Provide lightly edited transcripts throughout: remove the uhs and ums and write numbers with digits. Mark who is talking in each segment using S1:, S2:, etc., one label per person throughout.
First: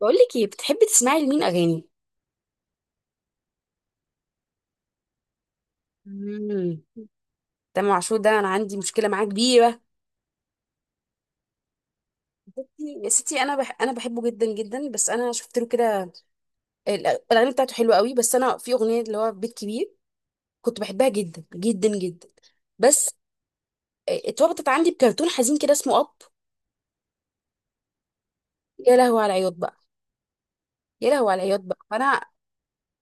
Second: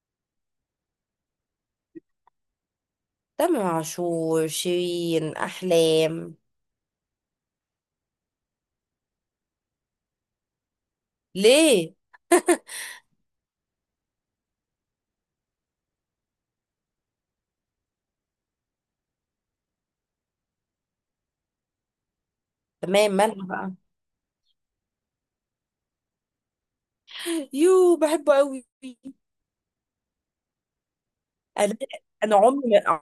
S1: بقول لك ايه، بتحبي تسمعي لمين اغاني؟
S2: تامر عاشور، شيرين، احلام.
S1: امم تامر عاشور ده، انا عندي مشكله معاه كبيره.
S2: ليه؟
S1: بصي يا ستي، انا بحبه جدا جدا. بس انا شفت له كده. الاغاني بتاعته حلوه قوي. بس انا في اغنيه اللي هو بيت كبير، كنت بحبها جدا جدا جدا. بس
S2: تمام، مالها بقى؟
S1: اتربطت عندي بكرتون حزين كده اسمه اب.
S2: يو بحبه قوي.
S1: يا لهوي على العياط بقى، يا لهوي على العياط
S2: انا
S1: بقى، فانا،
S2: انا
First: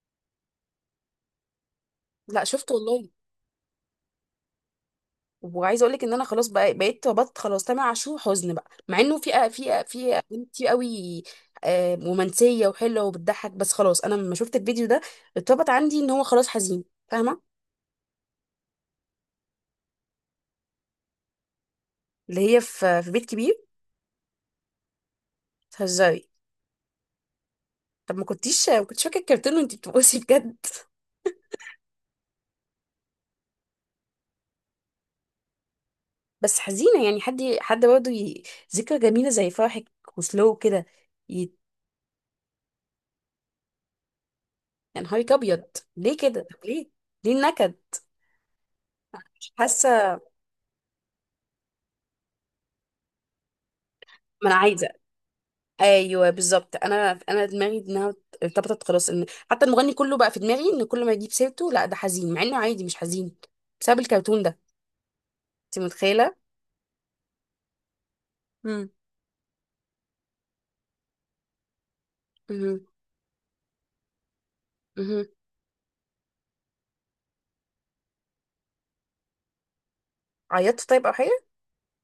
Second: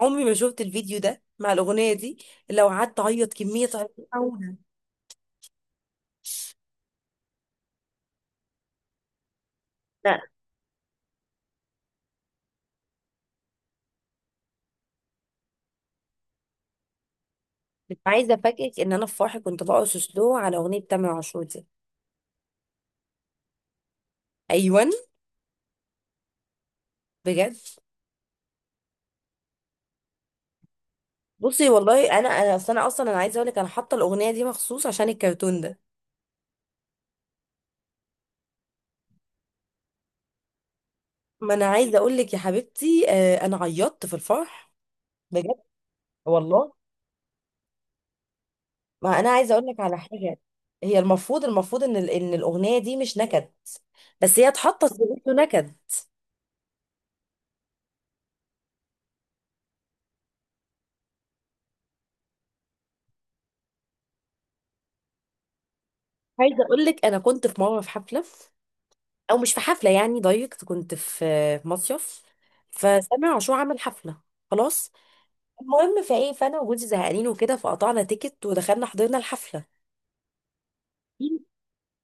S2: عمري ما شفت الفيديو ده مع الاغنيه دي.
S1: لا،
S2: لو
S1: شفته
S2: قعدت
S1: والله.
S2: اعيط كميه عياط أوي.
S1: وعايزه اقول لك ان انا خلاص بقى بقيت ربطت خلاص تامر عاشور حزن بقى، مع انه في
S2: لا،
S1: اغاني كتير قوي، رومانسيه وحلوه وبتضحك. بس خلاص انا لما شفت الفيديو ده اتربط عندي ان هو خلاص حزين. فاهمه؟
S2: مش عايزه افاجئك ان انا في فرحي كنت برقص سلو على اغنيه تامر عاشور دي.
S1: اللي هي في بيت كبير.
S2: ايوه،
S1: تهزري؟
S2: بجد.
S1: طب، ما كنتش فاكره الكرتون وانت بتبصي بجد؟
S2: بصي والله انا اصلا انا عايزه اقول لك انا حاطه الاغنيه دي مخصوص عشان الكرتون ده.
S1: بس حزينه يعني، حد برضه، ذكرى جميله زي فرحك وسلو كده. ي-
S2: ما انا عايزه اقول لك يا حبيبتي، آه، انا عيطت في الفرح.
S1: يا نهارك
S2: بجد،
S1: ابيض. ليه كده؟ طب
S2: والله.
S1: ليه؟ النكد؟
S2: ما انا
S1: مش
S2: عايزه اقول لك على
S1: حاسه.
S2: حاجه. هي المفروض ان ان الاغنيه دي مش نكد، بس هي
S1: ما انا
S2: اتحطت
S1: عايزه،
S2: في بيته نكد.
S1: ايوه بالظبط، انا دماغي انها ارتبطت خلاص ان حتى المغني كله بقى في دماغي، ان كل ما يجيب سيرته لا ده حزين، مع انه عادي، مش حزين، بسبب الكرتون ده. انت متخيله؟
S2: عايزه اقول لك انا كنت في مره في حفله،
S1: امم
S2: او مش في حفله يعني دايركت، كنت في مصيف.
S1: مهم.
S2: فسامع عاشور عمل حفله، خلاص.
S1: مهم.
S2: المهم فايه، فانا وجوزي زهقانين وكده، فقطعنا تيكت ودخلنا حضرنا الحفله.
S1: عيطت طيب او حاجه؟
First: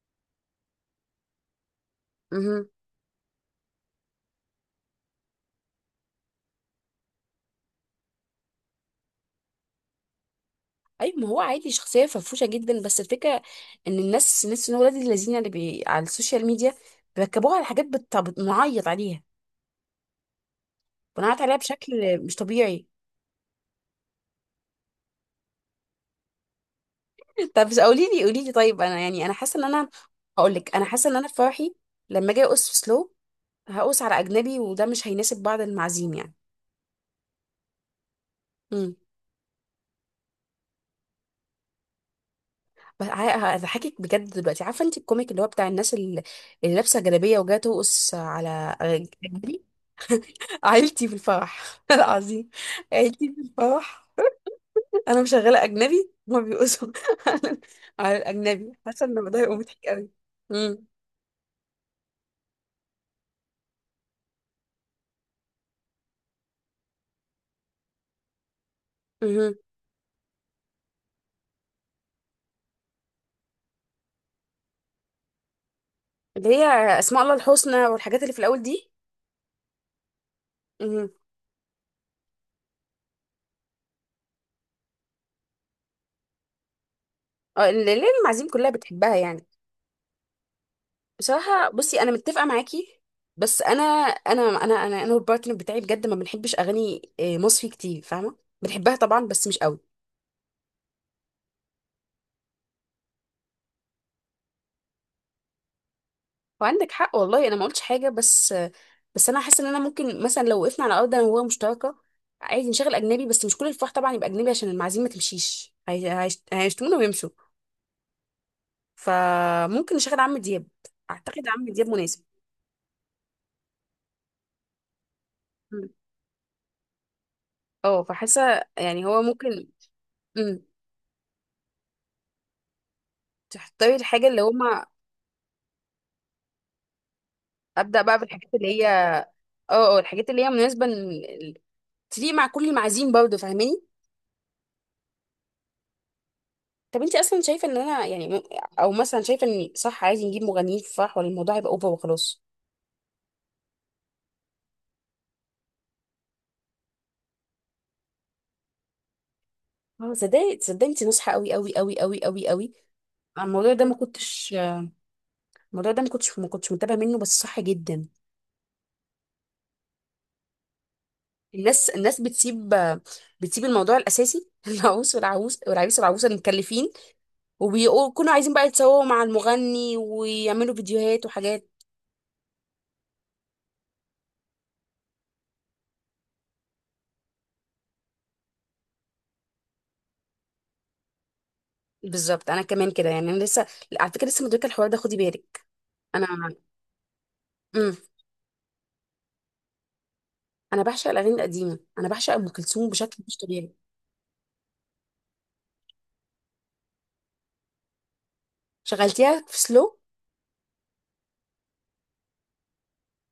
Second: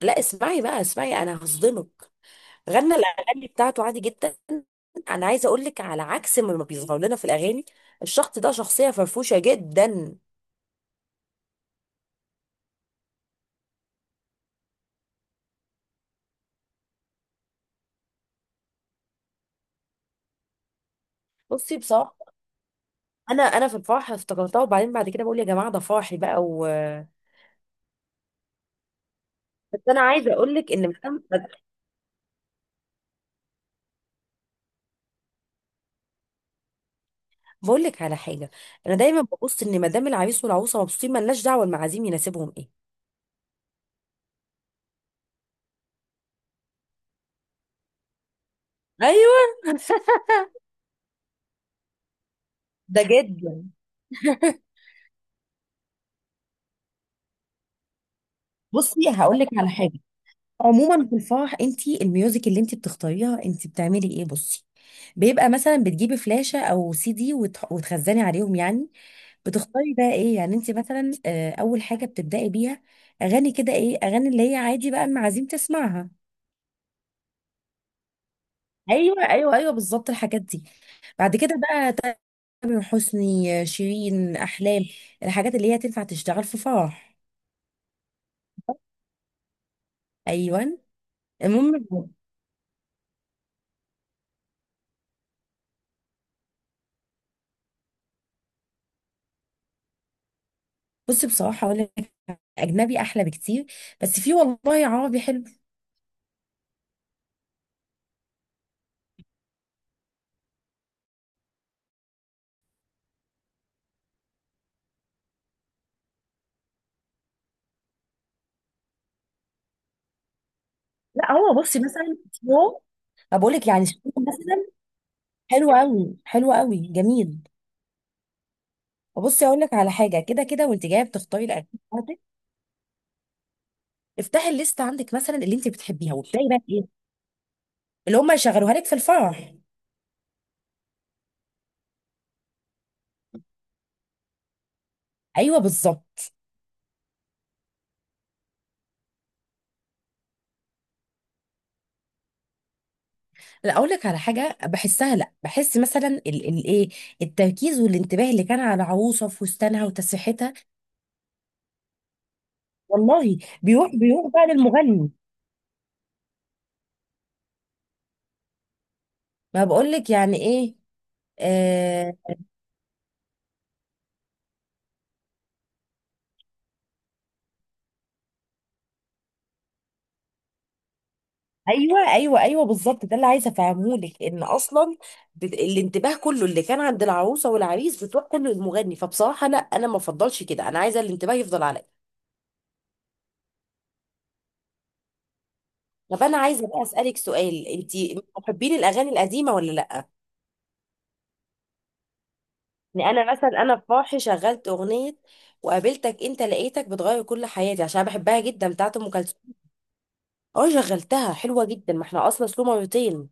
S2: لا اسمعي بقى، اسمعي انا هصدمك.
S1: مهم.
S2: غنى الاغاني بتاعته عادي جدا. انا عايزه اقول لك على عكس ما بيظهر لنا في الاغاني، الشخص ده شخصيه فرفوشه جدا.
S1: ايوه، ما هو عادي شخصيه فرفوشه جدا. بس الفكره ان الناس، ان ولاد الذين اللي على السوشيال ميديا بيركبوها على حاجات، بنعيط عليها
S2: بصي بصراحه،
S1: بشكل مش طبيعي.
S2: انا في الفرح افتكرتها، وبعدين بعد كده بقول يا جماعه ده فرحي بقى و…
S1: طب، قولي لي، قولي لي. طيب انا يعني، انا حاسه ان
S2: بس
S1: انا،
S2: انا عايزه
S1: هقول
S2: اقول لك
S1: لك، انا
S2: ان
S1: حاسه ان
S2: مدام…
S1: انا في فرحي لما اجي ارقص في سلو هقوس على اجنبي، وده مش هيناسب بعض المعازيم يعني.
S2: بقول لك على حاجه،
S1: امم
S2: انا دايما ببص ان مدام العريس والعروسه مبسوطين ملناش دعوه المعازيم يناسبهم ايه.
S1: بس، هضحكك بجد دلوقتي. عارفه انت الكوميك اللي هو بتاع الناس، اللي لابسه جلابيه وجايه ترقص على
S2: ايوه
S1: اجنبي؟ عيلتي في الفرح العظيم.
S2: ده
S1: عيلتي في
S2: جدا.
S1: الفرح. انا مشغله اجنبي، هما بيقصوا على الاجنبي، حاسه
S2: بصي
S1: ان
S2: هقول
S1: الموضوع
S2: لك
S1: هيبقى
S2: على
S1: مضحك
S2: حاجه،
S1: قوي. امم
S2: عموما في الفرح انت الميوزك اللي انت بتختاريها، انت بتعملي ايه؟ بصي، بيبقى مثلا بتجيبي فلاشة او سي دي وتخزني عليهم يعني.
S1: امم
S2: بتختاري بقى ايه يعني انت مثلا، آه، اول حاجة بتبدأي بيها؟ اغاني كده ايه، اغاني اللي هي عادي بقى المعازيم تسمعها.
S1: اللي هي اسماء الله الحسنى والحاجات اللي في الاول دي.
S2: ايوه ايوه ايوه، بالظبط الحاجات دي.
S1: امم
S2: بعد كده بقى، تامر حسني، آه، شيرين، احلام، الحاجات اللي هي تنفع تشتغل في فرح.
S1: اه، اللي المعازيم كلها بتحبها يعني.
S2: ايوه.
S1: بصراحة
S2: المهم،
S1: بصي، أنا متفقة معاكي. بس أنا والبارتنر بتاعي بجد ما بنحبش أغاني، مصري كتير، فاهمة؟ بنحبها طبعا بس مش قوي.
S2: بصي بصراحة اقول لك، اجنبي احلى بكتير، بس في والله عربي حلو.
S1: وعندك حق والله، أنا ما قلتش حاجة، بس أنا حاسة إن أنا ممكن مثلا لو وقفنا على أرض أنا وهو مشتركة عادي نشغل أجنبي، بس مش كل الفرح طبعا يبقى أجنبي عشان المعازيم ما تمشيش، هيشتمونا ويمشوا. فممكن نشغل عم دياب.
S2: لا
S1: أعتقد
S2: هو
S1: عم
S2: بصي،
S1: دياب
S2: مثلا
S1: مناسب.
S2: هو، بقول لك يعني شيرين مثلا، حلو
S1: مم.
S2: قوي، حلو قوي، جميل.
S1: اه، فحاسة يعني هو
S2: وبصي اقول
S1: ممكن.
S2: لك على حاجه، كده
S1: مم،
S2: كده وانت جايه بتختاري الاكل بتاعتك،
S1: تختاري الحاجة اللي
S2: افتحي الليست
S1: هما،
S2: عندك مثلا اللي انت بتحبيها، وابداي بقى ايه
S1: أبدأ
S2: اللي
S1: بقى
S2: هم
S1: بالحاجات اللي
S2: يشغلوها لك في
S1: هي،
S2: الفرح.
S1: اه الحاجات اللي هي مناسبة، تليق مع كل المعازيم برضه. فاهماني؟
S2: ايوه بالظبط.
S1: طب انت اصلا شايفة ان انا يعني، او مثلا شايفة ان صح، عايز نجيب مغنيين في الفرح ولا الموضوع يبقى اوفر وخلاص؟
S2: لا اقول لك على حاجه بحسها، لا بحس مثلا ايه، التركيز والانتباه اللي كان على عروسه في فستانها
S1: اه،
S2: وتسريحتها،
S1: صدقني صدقني، انت نصحة قوي قوي قوي قوي قوي قوي.
S2: والله
S1: الموضوع ده
S2: بيروح
S1: ما
S2: بيروح بقى
S1: كنتش
S2: للمغني.
S1: الموضوع ده ما كنتش متابعة منه، بس صح جدا.
S2: ما بقول لك يعني ايه،
S1: الناس،
S2: آه،
S1: بتسيب، الموضوع الاساسي. العروس والعروس والعريس والعروسة المكلفين، وبيكونوا عايزين بقى يتصوروا مع المغني ويعملوا فيديوهات وحاجات.
S2: ايوه ايوه ايوه بالظبط، ده اللي عايزه افهمه لك ان اصلا، الانتباه كله اللي كان عند العروسه والعريس بتروح كله للمغني. فبصراحه لا، انا ما افضلش كده، انا عايزه الانتباه يفضل عليا.
S1: بالظبط، انا كمان كده يعني، انا لسه، على فكره، لسه مدركه الحوار ده، خدي بالك.
S2: طب
S1: انا،
S2: انا عايزه بقى اسالك سؤال، انت
S1: امم
S2: محبين الاغاني القديمه ولا لا؟
S1: انا بعشق الاغاني القديمه. انا بعشق ام كلثوم
S2: يعني
S1: بشكل
S2: انا
S1: مش
S2: مثلا
S1: طبيعي.
S2: انا في فرحي شغلت اغنيه وقابلتك انت لقيتك بتغير كل حياتي، عشان أنا بحبها جدا، بتاعت ام
S1: شغلتيها
S2: كلثوم.
S1: في سلو؟
S2: اه، شغلتها حلوه جدا، ما احنا اصلا سلو مرتين.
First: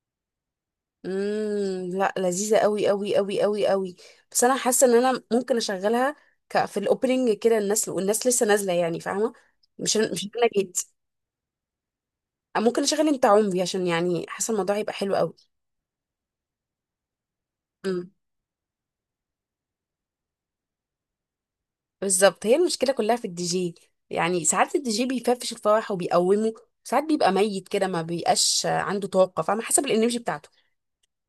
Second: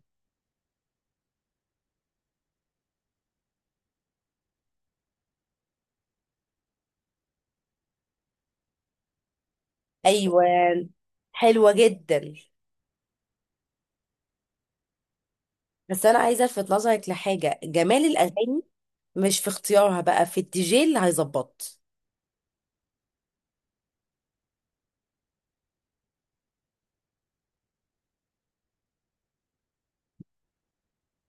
S1: لا، لذيذه قوي قوي قوي قوي قوي. بس انا حاسه ان انا ممكن اشغلها، في الاوبننج كده، الناس والناس لسه نازله يعني، فاهمه؟ مش انا
S2: ايوه،
S1: جيت.
S2: حلوه جدا.
S1: ممكن اشغل انت عمري، عشان يعني حاسه الموضوع هيبقى حلو
S2: بس انا عايزه الفت نظرك لحاجه،
S1: قوي.
S2: جمال الاغاني مش في اختيارها بقى، في الدي جي اللي هيظبط.
S1: بالظبط، هي المشكله كلها في الدي جي. يعني ساعات الدي جي بيفرفش الفرح وبيقومه، ساعات بيبقى ميت كده، ما بيبقاش عنده طاقه، فاهمه؟ حسب الانرجي بتاعته.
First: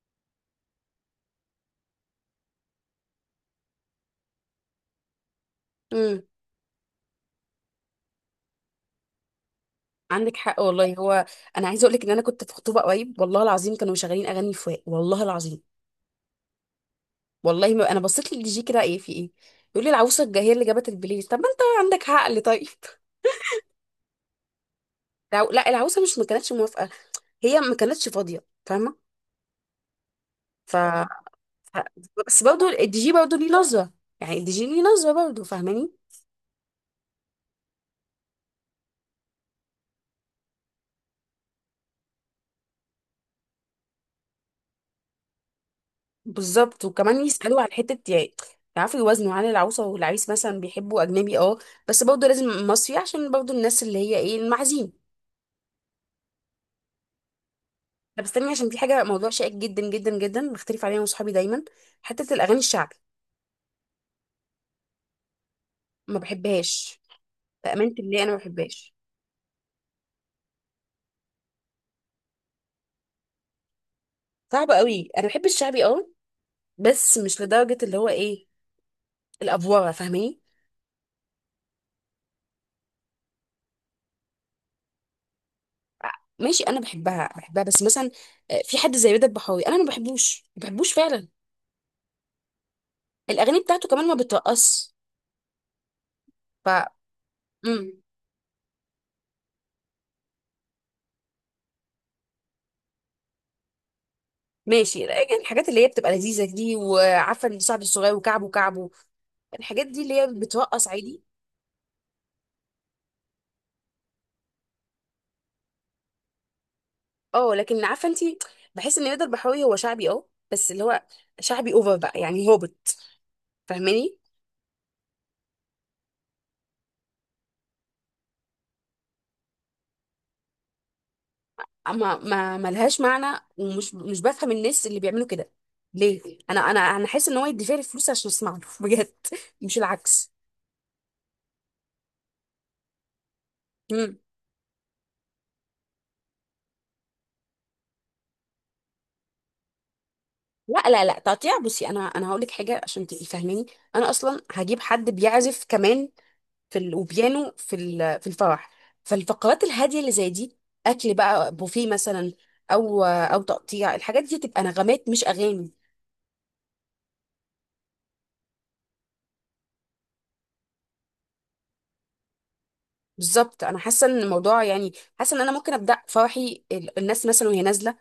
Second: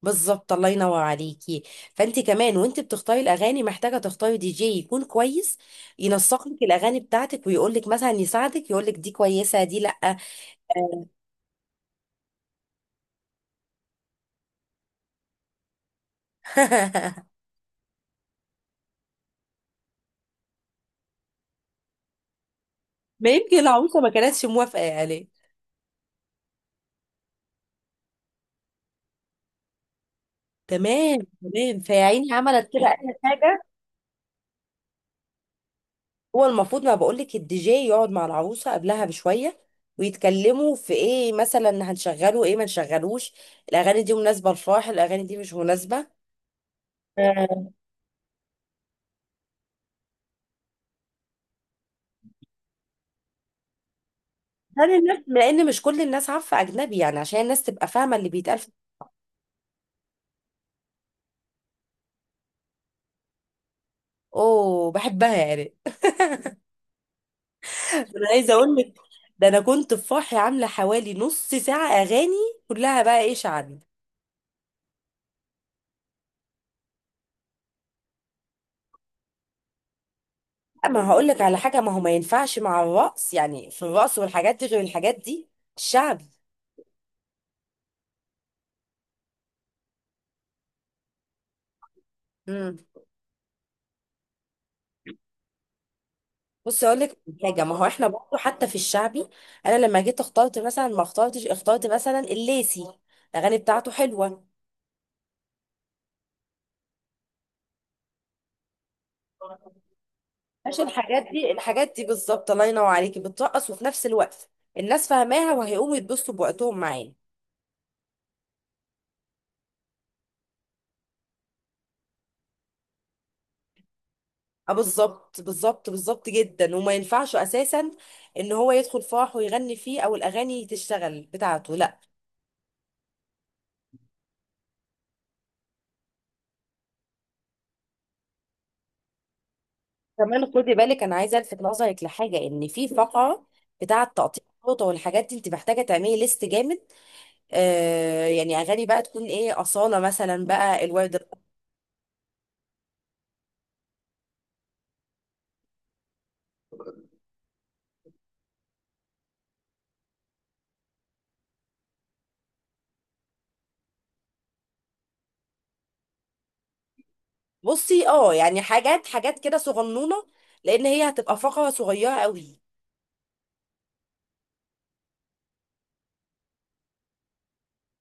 S2: بالظبط، الله ينور عليكي. فانت كمان وانت بتختاري الاغاني محتاجه تختاري دي جي يكون كويس،
S1: امم
S2: ينسق لك الاغاني بتاعتك ويقول لك مثلا، يساعدك يقول لك دي كويسه دي لا.
S1: عندك حق والله. هو، انا عايزه اقول لك ان انا كنت في خطوبه قريب، والله العظيم كانوا مشغلين اغاني فواق، والله العظيم. والله ما انا بصيت للدي جي كده، ايه في ايه؟ يقول لي العروسه، هي اللي جابت البلاي. طب ما انت عندك عقل طيب.
S2: ما يمكن العروسه ما كانتش موافقه يعني.
S1: لا، العروسه مش ما كانتش موافقه، هي ما كانتش فاضيه، فاهمه؟ ف
S2: تمام،
S1: ف-
S2: تمام. فيا عيني،
S1: بس برضه
S2: عملت كده
S1: الدي جي
S2: اي
S1: برضه ليه
S2: حاجه.
S1: نظره. يعني الدي جي ليه نظره برضه. فاهماني؟
S2: هو المفروض، ما بقول لك، الدي جي يقعد مع العروسه قبلها بشويه ويتكلموا في ايه مثلا، هنشغله ايه، ما نشغلوش، الاغاني دي مناسبه للفرح، الاغاني دي مش مناسبه.
S1: بالظبط. وكمان يسألوا على
S2: آه،
S1: حتة يعني، يعرفوا يوازنوا عن العروسة والعريس. مثلا بيحبوا أجنبي اه، بس برضه لازم مصري عشان برضه الناس اللي هي ايه، المعازيم.
S2: هل الناس، لان مش كل الناس عارفه اجنبي يعني، عشان الناس تبقى فاهمه
S1: طب
S2: اللي
S1: استني،
S2: بيتقال
S1: عشان في حاجة، موضوع شائك جدا جدا جدا، بختلف عليها أنا وصحابي دايما. حتة الأغاني الشعبي،
S2: اوه، بحبها يعني.
S1: ما بحبهاش. بأمانة الله
S2: انا
S1: أنا ما
S2: عايزه اقول لك،
S1: بحبهاش.
S2: ده انا كنت في فرحي عامله حوالي نص ساعه اغاني، كلها بقى ايه، شعبي.
S1: صعبة قوي. أنا بحب الشعبي اه، بس مش لدرجة اللي هو ايه، الأفوارة، فاهماني؟
S2: اما هقول لك على حاجه، ما هو ما ينفعش مع الرقص يعني، في الرقص والحاجات دي غير الحاجات دي الشعبي.
S1: ماشي، أنا بحبها بحبها بس مثلا، في حد زي رضا البحراوي أنا ما بحبوش ما بحبوش فعلا.
S2: امم.
S1: الأغاني بتاعته كمان ما بترقص. ف
S2: بصي اقول لك حاجه، ما هو
S1: مم.
S2: احنا برضه حتى في الشعبي، انا لما جيت اخترت مثلا، ما اخترتش، اخترت مثلا الليسي، الاغاني بتاعته حلوه.
S1: ماشي. الحاجات اللي هي بتبقى لذيذة دي، وعارفة ان صاحبي الصغير، وكعبه كعبه، الحاجات دي اللي هي بتوقع
S2: عشان
S1: عادي.
S2: الحاجات دي، الحاجات دي بالظبط، الله ينور عليكي، بترقص وفي نفس الوقت الناس فاهماها وهيقوموا يتبسطوا بوقتهم معانا.
S1: اه لكن عارفة انت، بحس ان رضا البحراوي هو شعبي اه، بس اللي هو شعبي اوفر بقى يعني هابط، فاهماني؟
S2: اه بالظبط، بالظبط، بالظبط جدا، وما ينفعش اساسا ان هو يدخل فرح ويغني فيه، او الاغاني تشتغل بتاعته، لا.
S1: اما ما ملهاش معنى، ومش مش بفهم الناس اللي بيعملوا كده ليه. انا حاسس ان هو يدفع لي فلوس عشان اسمع له. بجد، مش العكس.
S2: كمان خدي بالك، انا عايزه الفت نظرك لحاجه، ان في فقره بتاعه
S1: مم.
S2: تقطيع الفوطه والحاجات دي، انت محتاجه تعملي ليست جامد، آه، يعني اغاني بقى تكون ايه، اصاله مثلا
S1: لا
S2: بقى،
S1: لا
S2: الورد.
S1: لا، تقطيع بصي، انا هقول لك حاجه عشان تبقي فاهماني. انا اصلا هجيب حد بيعزف كمان، في وبيانو في في الفرح. فالفقرات الهاديه اللي زي دي، اكل بقى بوفيه مثلا، او تقطيع الحاجات دي، تبقى نغمات مش اغاني.
S2: بصي اه، يعني حاجات كده صغنونه، لان هي هتبقى فقره صغيره قوي.
S1: بالظبط، انا حاسه ان الموضوع يعني، حاسه ان انا ممكن ابدا فرحي، الناس مثلا وهي نازله،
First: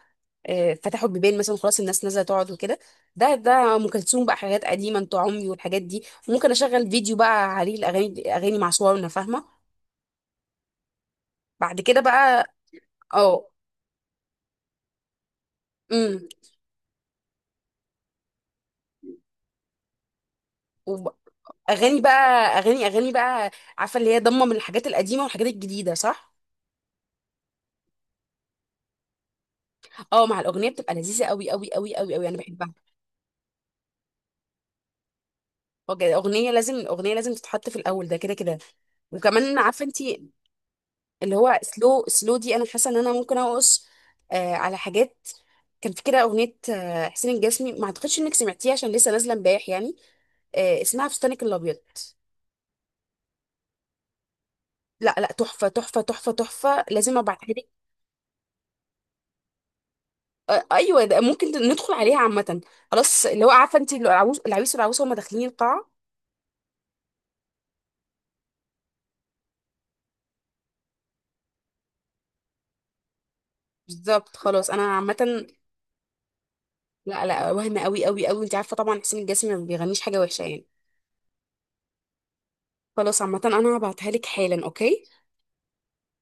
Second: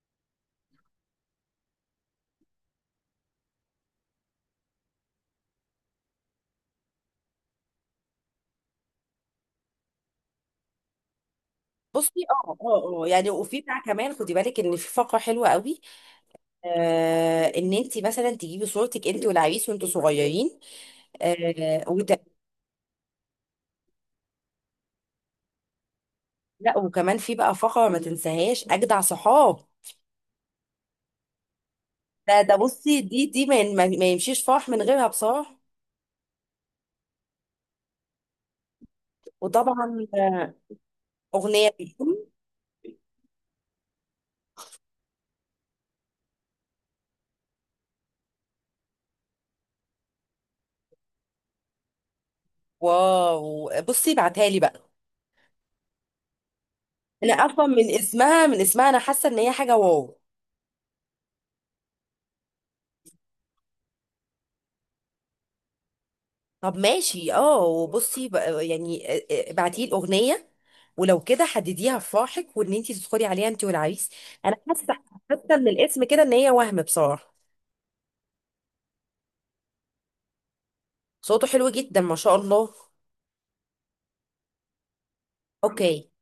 S1: فتحوا البيبان مثلا، خلاص الناس نازله تقعد وكده، ده ام كلثوم بقى، حاجات قديمه، انت عمري والحاجات دي. ممكن اشغل فيديو بقى عليه اغاني مع صورنا، فاهمه؟ بعد كده
S2: بصي
S1: بقى،
S2: اه، يعني
S1: اه،
S2: وفي بتاع كمان خدي بالك ان في فقره حلوه قوي،
S1: امم
S2: آه، ان انت مثلا تجيبي صورتك انت والعريس وانتوا صغيرين، آه،
S1: اغاني
S2: وت…
S1: بقى اغاني بقى. عارفه اللي هي ضمه من الحاجات القديمه والحاجات الجديده، صح؟
S2: لا، وكمان في بقى فقره ما تنساهاش، اجدع صحاب،
S1: اه مع الاغنيه بتبقى لذيذه قوي قوي قوي قوي قوي، انا
S2: ده ده،
S1: بحبها.
S2: بصي، دي دي ما يمشيش فرح من غيرها بصراحه.
S1: وج- اغنيه لازم الاغنيه لازم تتحط في الاول، ده كده كده. وكمان عارفه انت،
S2: وطبعا، آه،
S1: اللي هو
S2: اغنيه.
S1: سلو، دي انا حاسه ان انا ممكن اقص، على حاجات. كان في كده اغنيه، حسين الجسمي، ما اعتقدش انك سمعتيها عشان لسه نازله امبارح يعني. اسمها فستانك الابيض.
S2: واو، بصي بعتها لي بقى.
S1: لا لا، تحفه تحفه تحفه تحفه، لازم
S2: انا
S1: ابعتها.
S2: اصلا من اسمها، من اسمها انا حاسه ان هي حاجه واو.
S1: آه، ايوه ده ممكن ندخل عليها عامه. خلاص، اللي هو عارفه انت، اللي العروس، العريس والعروسه، هما داخلين القاعه.
S2: طب ماشي، اه، يعني ابعتي لي الاغنيه، ولو كده حدديها في فرحك وان انت تدخلي عليها انت والعريس.
S1: بالظبط،
S2: انا
S1: خلاص انا
S2: حاسه،
S1: عامه.
S2: حاسه من الاسم كده ان هي وهم
S1: لا
S2: بصراحه.
S1: لا، وهم قوي قوي قوي. انت عارفه طبعا حسين الجسمي ما بيغنيش حاجه وحشه يعني.
S2: صوته حلو جدا ما شاء الله.
S1: خلاص عامه، انا هبعتها لك حالا. اوكي.
S2: اوكي.